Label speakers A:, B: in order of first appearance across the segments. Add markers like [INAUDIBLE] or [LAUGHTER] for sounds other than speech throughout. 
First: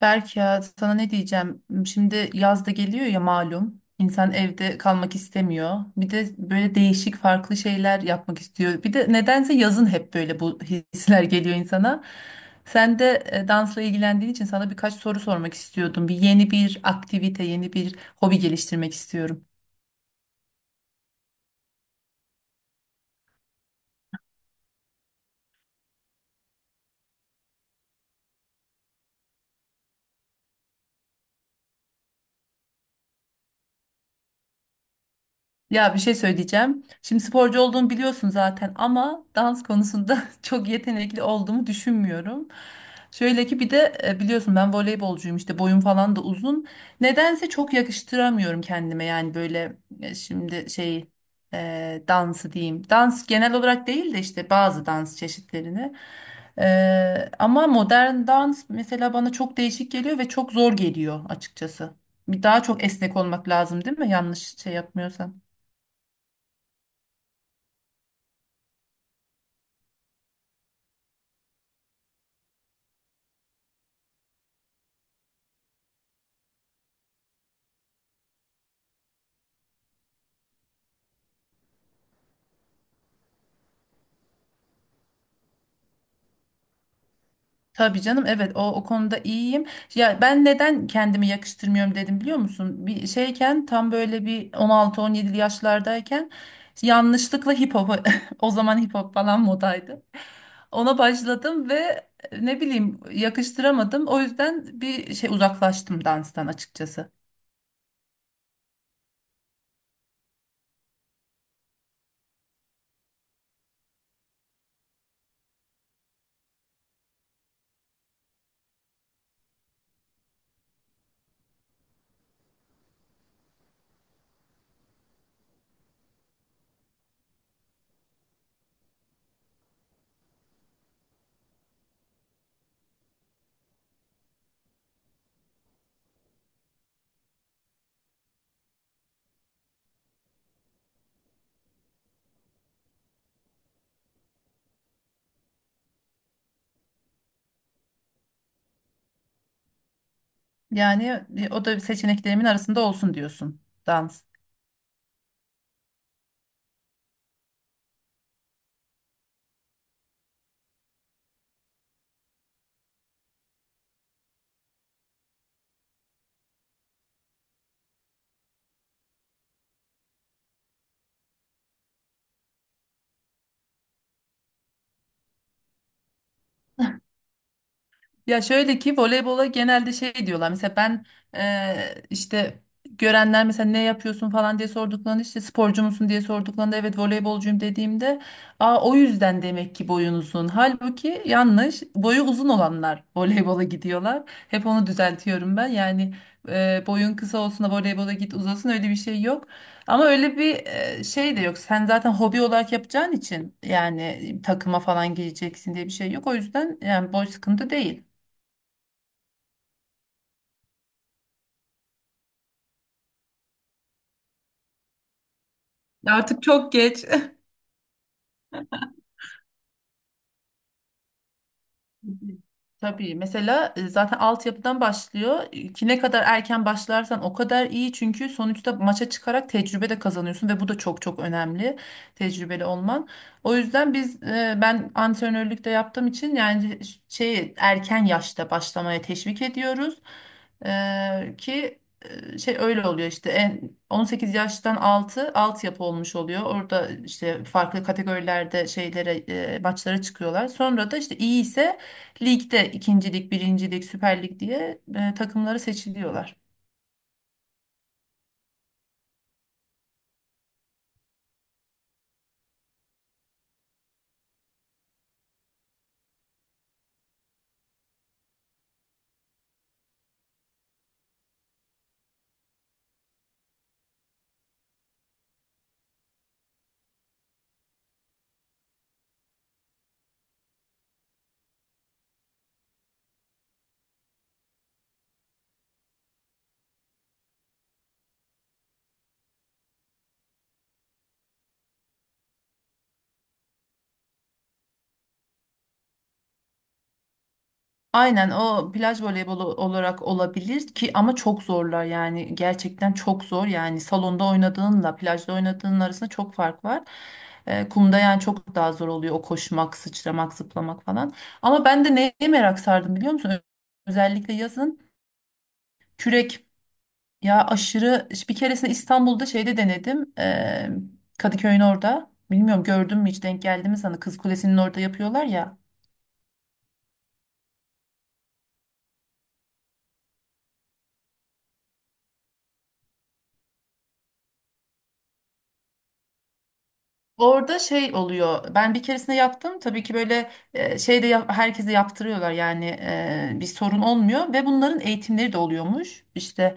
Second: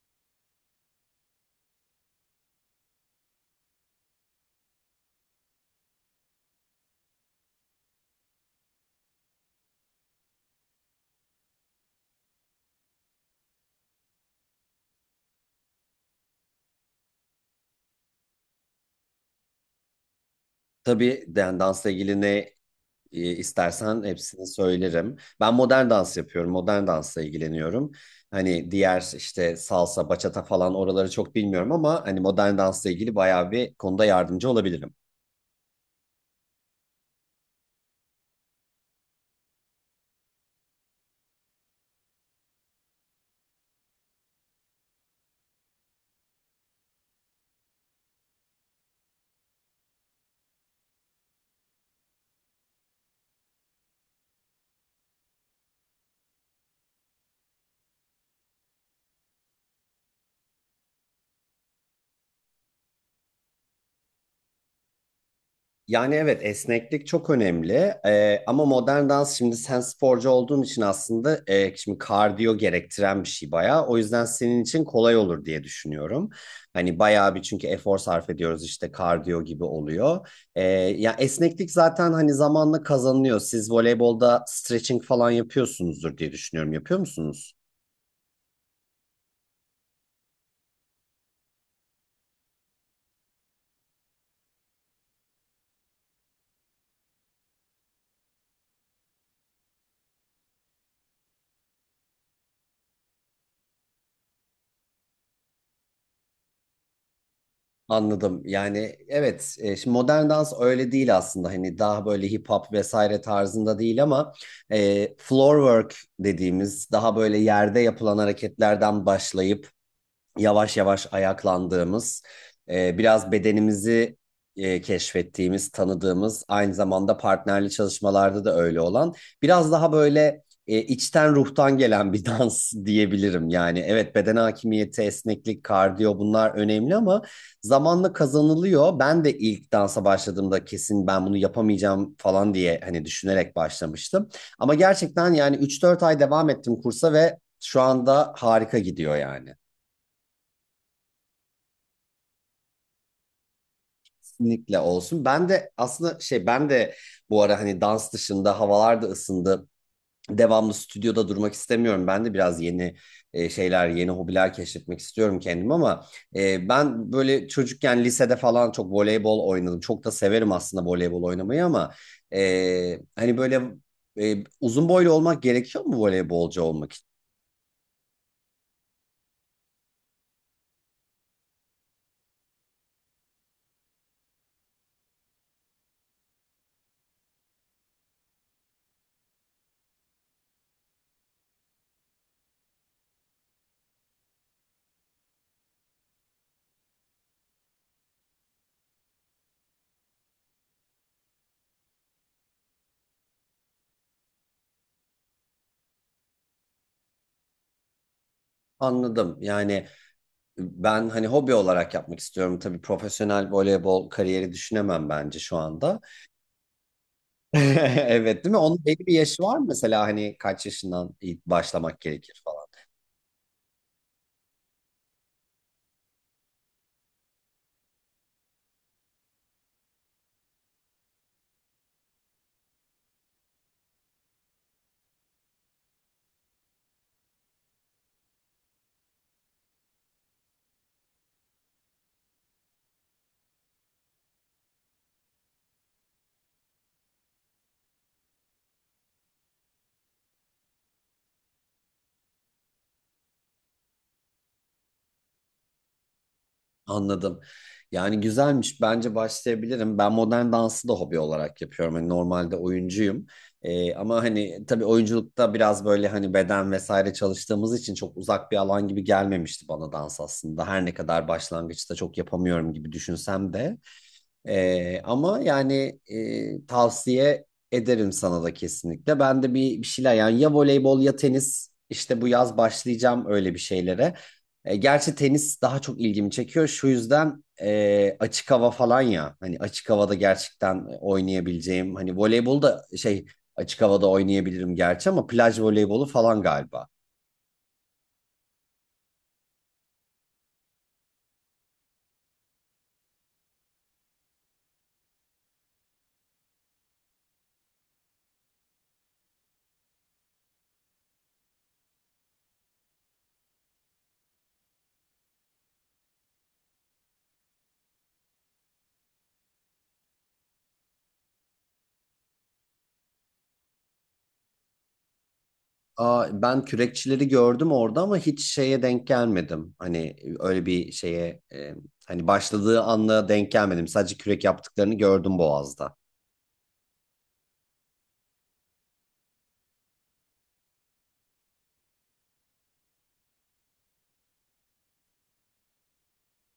A: Berk ya sana ne diyeceğim? Şimdi yaz da geliyor ya malum. İnsan evde kalmak istemiyor. Bir de böyle değişik farklı şeyler yapmak istiyor. Bir de nedense yazın hep böyle bu hisler geliyor insana. Sen de dansla ilgilendiğin için sana birkaç soru sormak istiyordum. Bir yeni bir aktivite, yeni bir hobi geliştirmek istiyorum.
B: Tabii yani dansla ilgili istersen hepsini söylerim. Ben modern dans yapıyorum. Modern dansla ilgileniyorum. Hani diğer işte salsa, bachata falan oraları çok bilmiyorum ama hani modern dansla ilgili bayağı bir konuda yardımcı olabilirim.
A: Ya bir şey söyleyeceğim. Şimdi sporcu olduğumu biliyorsun zaten ama dans konusunda [LAUGHS] çok yetenekli olduğumu düşünmüyorum. Şöyle ki bir de biliyorsun ben voleybolcuyum işte boyum falan da uzun. Nedense çok yakıştıramıyorum kendime yani böyle şimdi şey dansı diyeyim. Dans genel olarak değil de işte bazı dans çeşitlerini. Ama modern dans mesela bana çok değişik geliyor ve çok zor geliyor açıkçası. Daha çok esnek olmak lazım değil mi? Yanlış şey yapmıyorsam.
B: Yani evet, esneklik çok önemli. Ama modern dans, şimdi sen sporcu olduğun için aslında, şimdi kardiyo gerektiren bir şey bayağı. O yüzden senin için kolay olur diye düşünüyorum. Hani bayağı bir, çünkü efor sarf ediyoruz, işte kardiyo gibi oluyor. Ee, Ya esneklik zaten hani zamanla kazanılıyor. Siz voleybolda stretching falan yapıyorsunuzdur diye düşünüyorum. Yapıyor musunuz?
A: Tabii canım, evet, o konuda iyiyim. Ya ben neden kendimi yakıştırmıyorum dedim biliyor musun? Bir şeyken tam böyle bir 16-17 yaşlardayken yanlışlıkla hip hop [LAUGHS] o zaman hip hop falan modaydı. Ona başladım ve ne bileyim yakıştıramadım. O yüzden bir şey uzaklaştım danstan açıkçası.
B: Anladım. Yani evet, şimdi modern dans öyle değil aslında. Hani daha böyle hip hop vesaire tarzında değil ama floor work dediğimiz daha böyle yerde yapılan hareketlerden başlayıp yavaş yavaş ayaklandığımız, biraz bedenimizi keşfettiğimiz, tanıdığımız, aynı zamanda partnerli çalışmalarda da öyle olan, biraz daha böyle içten ruhtan gelen bir [LAUGHS] dans diyebilirim. Yani evet, beden hakimiyeti, esneklik, kardiyo bunlar önemli ama zamanla kazanılıyor. Ben de ilk dansa başladığımda kesin ben bunu yapamayacağım falan diye hani düşünerek başlamıştım. Ama gerçekten yani üç dört ay devam ettim kursa ve şu anda harika gidiyor yani.
A: Yani o da seçeneklerimin arasında olsun diyorsun, dans.
B: Kesinlikle olsun. Ben de aslında şey, ben de bu ara hani dans dışında havalar da ısındı. Devamlı stüdyoda durmak istemiyorum. Ben de biraz yeni şeyler, yeni hobiler keşfetmek istiyorum kendim ama ben böyle çocukken lisede falan çok voleybol oynadım. Çok da severim aslında voleybol oynamayı ama hani böyle uzun boylu olmak gerekiyor mu voleybolcu olmak için?
A: Ya şöyle ki voleybola genelde şey diyorlar. Mesela ben işte görenler mesela ne yapıyorsun falan diye sorduklarında, işte sporcu musun diye sorduklarında evet voleybolcuyum dediğimde, aa o yüzden demek ki boyun uzun. Halbuki yanlış. Boyu uzun olanlar [LAUGHS] voleybola gidiyorlar. Hep onu düzeltiyorum ben. Yani boyun kısa olsun da voleybola git uzasın, öyle bir şey yok. Ama öyle bir şey de yok. Sen zaten hobi olarak yapacağın için, yani takıma falan gireceksin diye bir şey yok. O yüzden yani boy sıkıntı değil.
B: Anladım. Yani ben hani hobi olarak yapmak istiyorum. Tabii profesyonel voleybol kariyeri düşünemem bence şu anda.
A: Ya artık çok geç.
B: [LAUGHS] Evet değil mi? Onun belli bir yaşı var mı mesela, hani kaç yaşından ilk başlamak gerekir falan.
A: Tabii mesela zaten altyapıdan başlıyor. E, ki ne kadar erken başlarsan o kadar iyi. Çünkü sonuçta maça çıkarak tecrübe de kazanıyorsun ve bu da çok çok önemli, tecrübeli olman. O yüzden biz ben antrenörlük de yaptığım için yani şey, erken yaşta başlamaya teşvik ediyoruz. E, ki şey öyle oluyor, işte en 18 yaştan altı altyapı olmuş oluyor. Orada işte farklı kategorilerde şeylere maçlara çıkıyorlar. Sonra da işte iyi ise ligde ikincilik, birincilik, Süper Lig diye takımları seçiliyorlar.
B: Anladım. Yani güzelmiş. Bence başlayabilirim. Ben modern dansı da hobi olarak yapıyorum. Hani normalde oyuncuyum. Ama hani tabii oyunculukta biraz böyle hani beden vesaire çalıştığımız için çok uzak bir alan gibi gelmemişti bana dans aslında. Her ne kadar başlangıçta çok yapamıyorum gibi düşünsem de. Tavsiye ederim sana da kesinlikle. Ben de bir şeyler yani ya voleybol ya tenis, işte bu yaz başlayacağım öyle bir şeylere. E, gerçi tenis daha çok ilgimi çekiyor. Şu yüzden açık hava falan, ya hani açık havada gerçekten oynayabileceğim. Hani voleybol da şey, açık havada oynayabilirim gerçi ama plaj voleybolu falan galiba.
A: Aynen, o plaj voleybolu olarak olabilir ki, ama çok zorlar yani, gerçekten çok zor yani, salonda oynadığınla plajda oynadığın arasında çok fark var. E, kumda yani çok daha zor oluyor o koşmak, sıçramak, zıplamak falan. Ama ben de neye merak sardım biliyor musun? Özellikle yazın, kürek. Ya aşırı, bir keresinde İstanbul'da şeyde denedim. Kadıköy'ün orada. Bilmiyorum gördün mü, hiç denk geldi mi sana? Kız Kulesi'nin orada yapıyorlar ya.
B: Aa, ben kürekçileri gördüm orada ama hiç şeye denk gelmedim. Hani öyle bir şeye hani başladığı anla denk gelmedim. Sadece kürek yaptıklarını gördüm Boğaz'da.
A: Orada şey oluyor. Ben bir keresinde yaptım. Tabii ki böyle şey de herkese yaptırıyorlar yani, bir sorun olmuyor ve bunların eğitimleri de oluyormuş. İşte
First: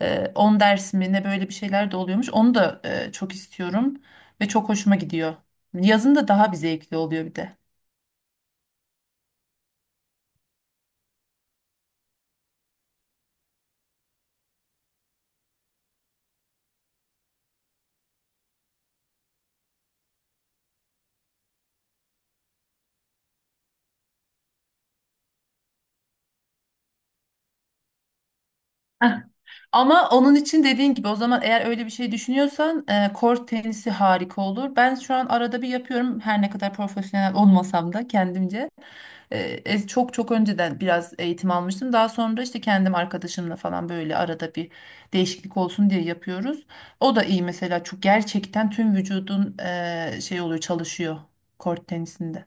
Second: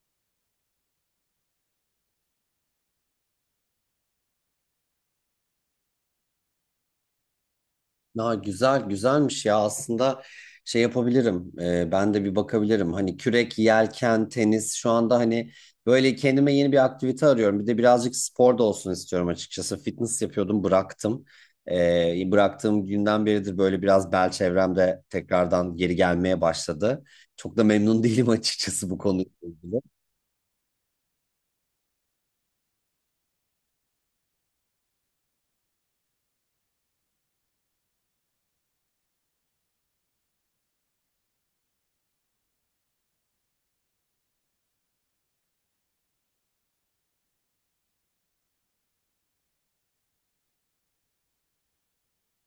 A: 10 ders mi ne, böyle bir şeyler de oluyormuş. Onu da çok istiyorum ve çok hoşuma gidiyor. Yazın da daha bir zevkli oluyor bir de.
B: Ya güzel, güzelmiş ya aslında, şey yapabilirim. Ben de bir bakabilirim, hani kürek, yelken, tenis. Şu anda hani böyle kendime yeni bir aktivite arıyorum, bir de birazcık spor da olsun istiyorum açıkçası. Fitness yapıyordum, bıraktım. Bıraktığım günden beridir böyle biraz bel çevremde tekrardan geri gelmeye başladı, çok da memnun [LAUGHS] değilim açıkçası bu konuyla ilgili.
A: Ama onun için dediğin gibi, o zaman eğer öyle bir şey düşünüyorsan kort tenisi harika olur. Ben şu an arada bir yapıyorum, her ne kadar profesyonel olmasam da kendimce. Çok çok önceden biraz eğitim almıştım. Daha sonra işte kendim arkadaşımla falan böyle arada bir değişiklik olsun diye yapıyoruz. O da iyi mesela, çok gerçekten tüm vücudun şey oluyor, çalışıyor kort tenisinde.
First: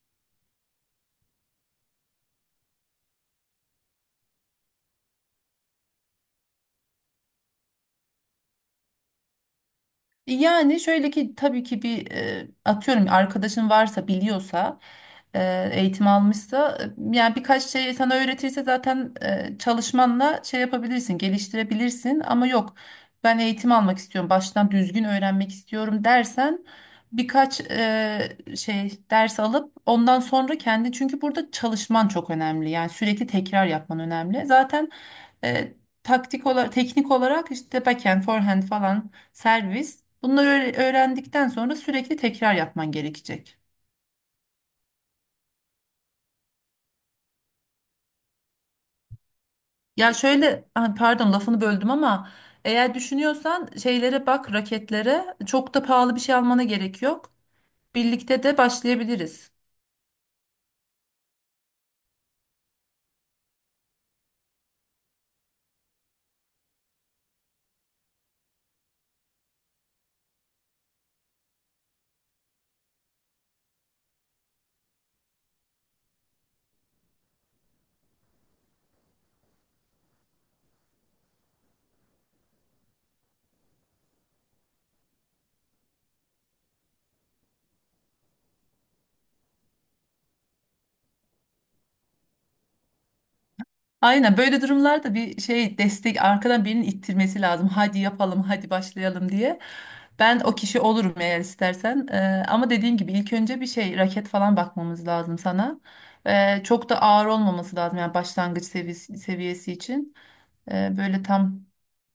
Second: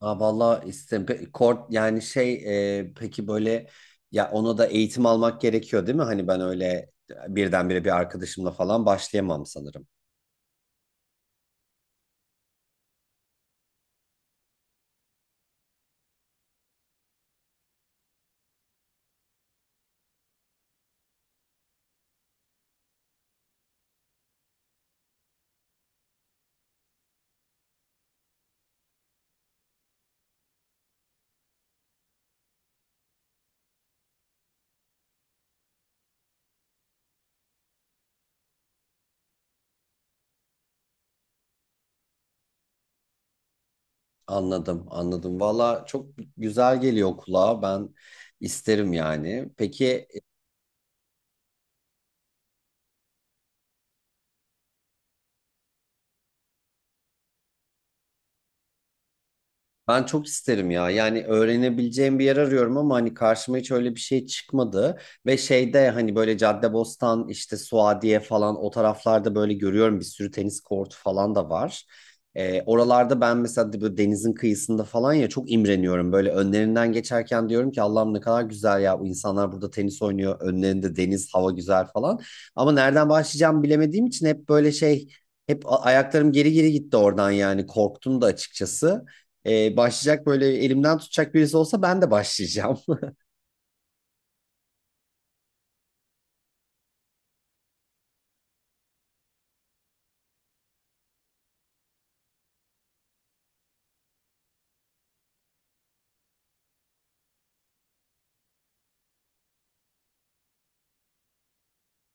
B: Aa, vallahi kort, yani şey, peki böyle, ya ona da eğitim almak gerekiyor değil mi? Hani ben öyle birdenbire bir arkadaşımla falan başlayamam sanırım.
A: Yani şöyle ki, tabii ki bir atıyorum arkadaşın varsa, biliyorsa, eğitim almışsa, yani birkaç şey sana öğretirse zaten çalışmanla şey yapabilirsin, geliştirebilirsin, ama yok ben eğitim almak istiyorum, baştan düzgün öğrenmek istiyorum dersen, birkaç şey ders alıp ondan sonra kendi, çünkü burada çalışman çok önemli yani, sürekli tekrar yapman önemli zaten. e, Taktik olarak, teknik olarak işte backhand, forehand falan, servis. Bunları öğrendikten sonra sürekli tekrar yapman gerekecek.
B: Anladım, anladım. Valla çok güzel geliyor kulağa. Ben isterim yani. Peki.
A: Ya şöyle, ah, pardon, lafını böldüm ama, eğer düşünüyorsan şeylere bak, raketlere, çok da pahalı bir şey almana gerek yok. Birlikte de başlayabiliriz.
B: Ben çok isterim ya. Yani öğrenebileceğim bir yer arıyorum ama hani karşıma hiç öyle bir şey çıkmadı. Ve şeyde hani böyle Caddebostan, işte Suadiye falan, o taraflarda böyle görüyorum, bir sürü tenis kortu falan da var. Oralarda ben mesela böyle denizin kıyısında falan, ya çok imreniyorum. Böyle önlerinden geçerken diyorum ki, Allah'ım ne kadar güzel ya, bu insanlar burada tenis oynuyor. Önlerinde deniz, hava güzel falan. Ama nereden başlayacağımı bilemediğim için hep böyle şey, hep ayaklarım geri geri gitti oradan, yani korktum da açıkçası. Başlayacak böyle elimden tutacak birisi olsa ben de başlayacağım.
A: Aynen, böyle durumlarda bir şey destek, arkadan birinin ittirmesi lazım. Hadi yapalım, hadi başlayalım diye. Ben o kişi olurum eğer istersen. Ama dediğim gibi ilk önce bir şey raket falan bakmamız lazım sana. Çok da ağır olmaması lazım yani, başlangıç seviyesi için. Böyle tam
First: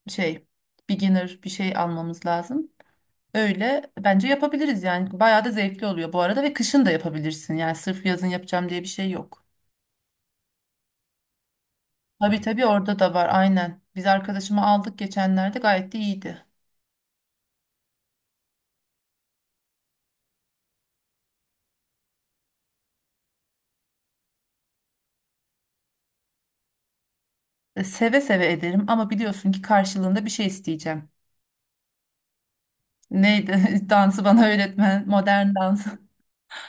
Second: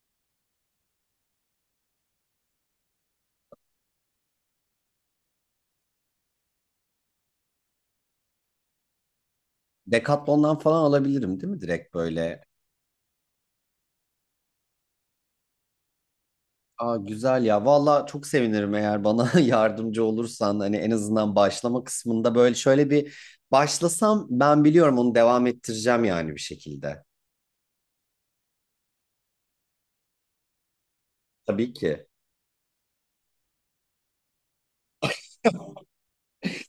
A: şey, beginner bir şey almamız lazım. Öyle bence yapabiliriz yani. Bayağı da zevkli oluyor bu arada, ve kışın da yapabilirsin. Yani sırf yazın yapacağım diye bir şey yok.
B: [LAUGHS] Decathlon'dan falan alabilirim değil mi direkt böyle?
A: Tabii tabii, orada da var aynen. Biz arkadaşımı aldık geçenlerde, gayet de iyiydi.
B: Aa, güzel ya. Valla çok sevinirim eğer bana [LAUGHS] yardımcı olursan. Hani en azından başlama kısmında böyle, şöyle bir başlasam ben, biliyorum onu devam ettireceğim yani bir şekilde.
A: E, seve seve ederim ama biliyorsun ki karşılığında bir şey isteyeceğim.
B: Tabii ki.
A: Neydi? [LAUGHS] Dansı bana öğretmen, modern dans.
B: [LAUGHS]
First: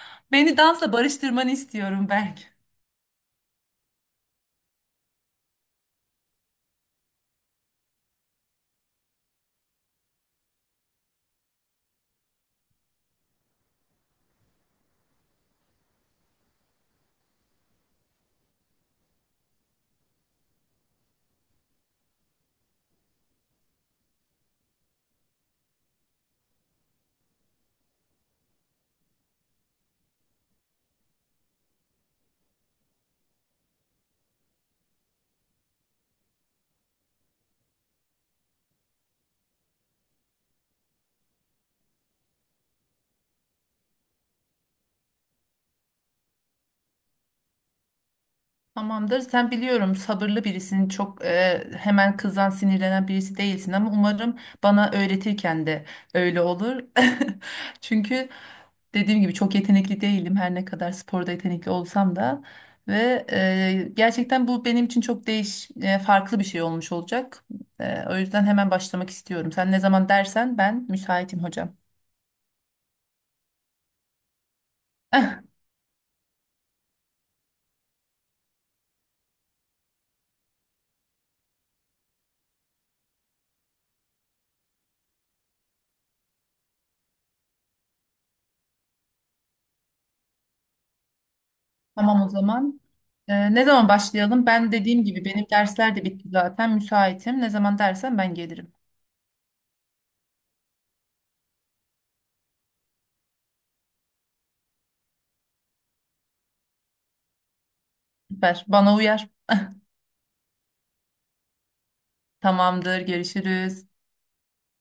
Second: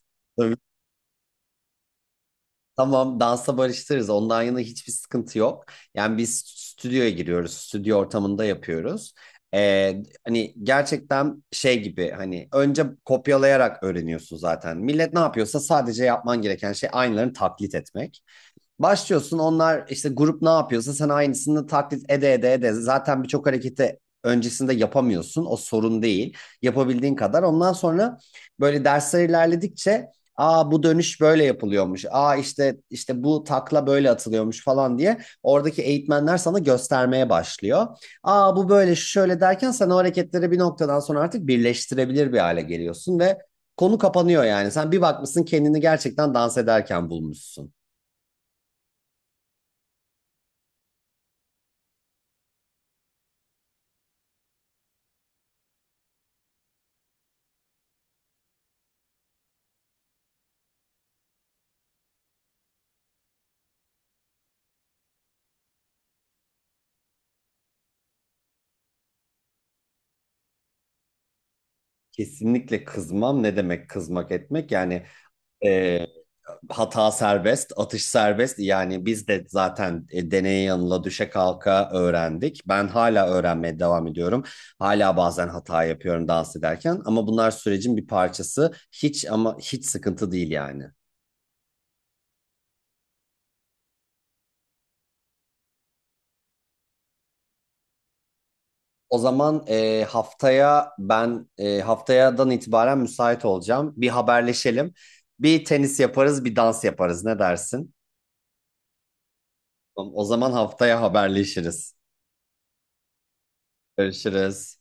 A: [LAUGHS]
B: Tabii,
A: Beni dansla barıştırmanı istiyorum Berk.
B: tamam, dansa barıştırırız. Ondan yana hiçbir sıkıntı yok. Yani biz stüdyoya giriyoruz. Stüdyo ortamında yapıyoruz. Hani gerçekten şey gibi, hani önce kopyalayarak öğreniyorsun zaten. Millet ne yapıyorsa sadece yapman gereken şey aynılarını taklit etmek. Başlıyorsun, onlar işte grup ne yapıyorsa sen aynısını taklit ede ede ede. Zaten birçok hareketi öncesinde yapamıyorsun. O sorun değil. Yapabildiğin kadar. Ondan sonra böyle dersler ilerledikçe, aa bu dönüş böyle yapılıyormuş, aa işte işte bu takla böyle atılıyormuş falan diye oradaki eğitmenler sana göstermeye başlıyor. Aa bu böyle, şu şöyle derken sen o hareketleri bir noktadan sonra artık birleştirebilir bir hale geliyorsun ve konu kapanıyor yani. Sen bir bakmışsın kendini gerçekten dans ederken bulmuşsun.
A: Tamamdır. Sen biliyorum sabırlı birisin. Çok hemen kızan, sinirlenen birisi değilsin, ama umarım bana öğretirken de öyle olur. [LAUGHS] Çünkü dediğim gibi çok yetenekli değilim. Her ne kadar sporda yetenekli olsam da, ve gerçekten bu benim için çok farklı bir şey olmuş olacak. E, o yüzden hemen başlamak istiyorum. Sen ne zaman dersen ben müsaitim hocam.
B: Kesinlikle kızmam. Ne demek kızmak etmek? Yani
A: [LAUGHS]
B: e, hata serbest, atış serbest. Yani biz de zaten deneye yanıla, düşe kalka öğrendik. Ben hala öğrenmeye devam ediyorum. Hala bazen hata yapıyorum dans ederken. Ama bunlar sürecin bir parçası. Hiç ama hiç sıkıntı değil yani.
A: Tamam o zaman. Ne zaman başlayalım? Ben dediğim gibi benim dersler de bitti zaten. Müsaitim. Ne zaman dersen ben gelirim.
B: O zaman haftaya ben, haftayadan itibaren müsait olacağım. Bir haberleşelim. Bir tenis yaparız, bir dans yaparız. Ne dersin?
A: Süper. Bana uyar.
B: O zaman haftaya haberleşiriz.
A: Tamamdır. Görüşürüz.
B: Görüşürüz.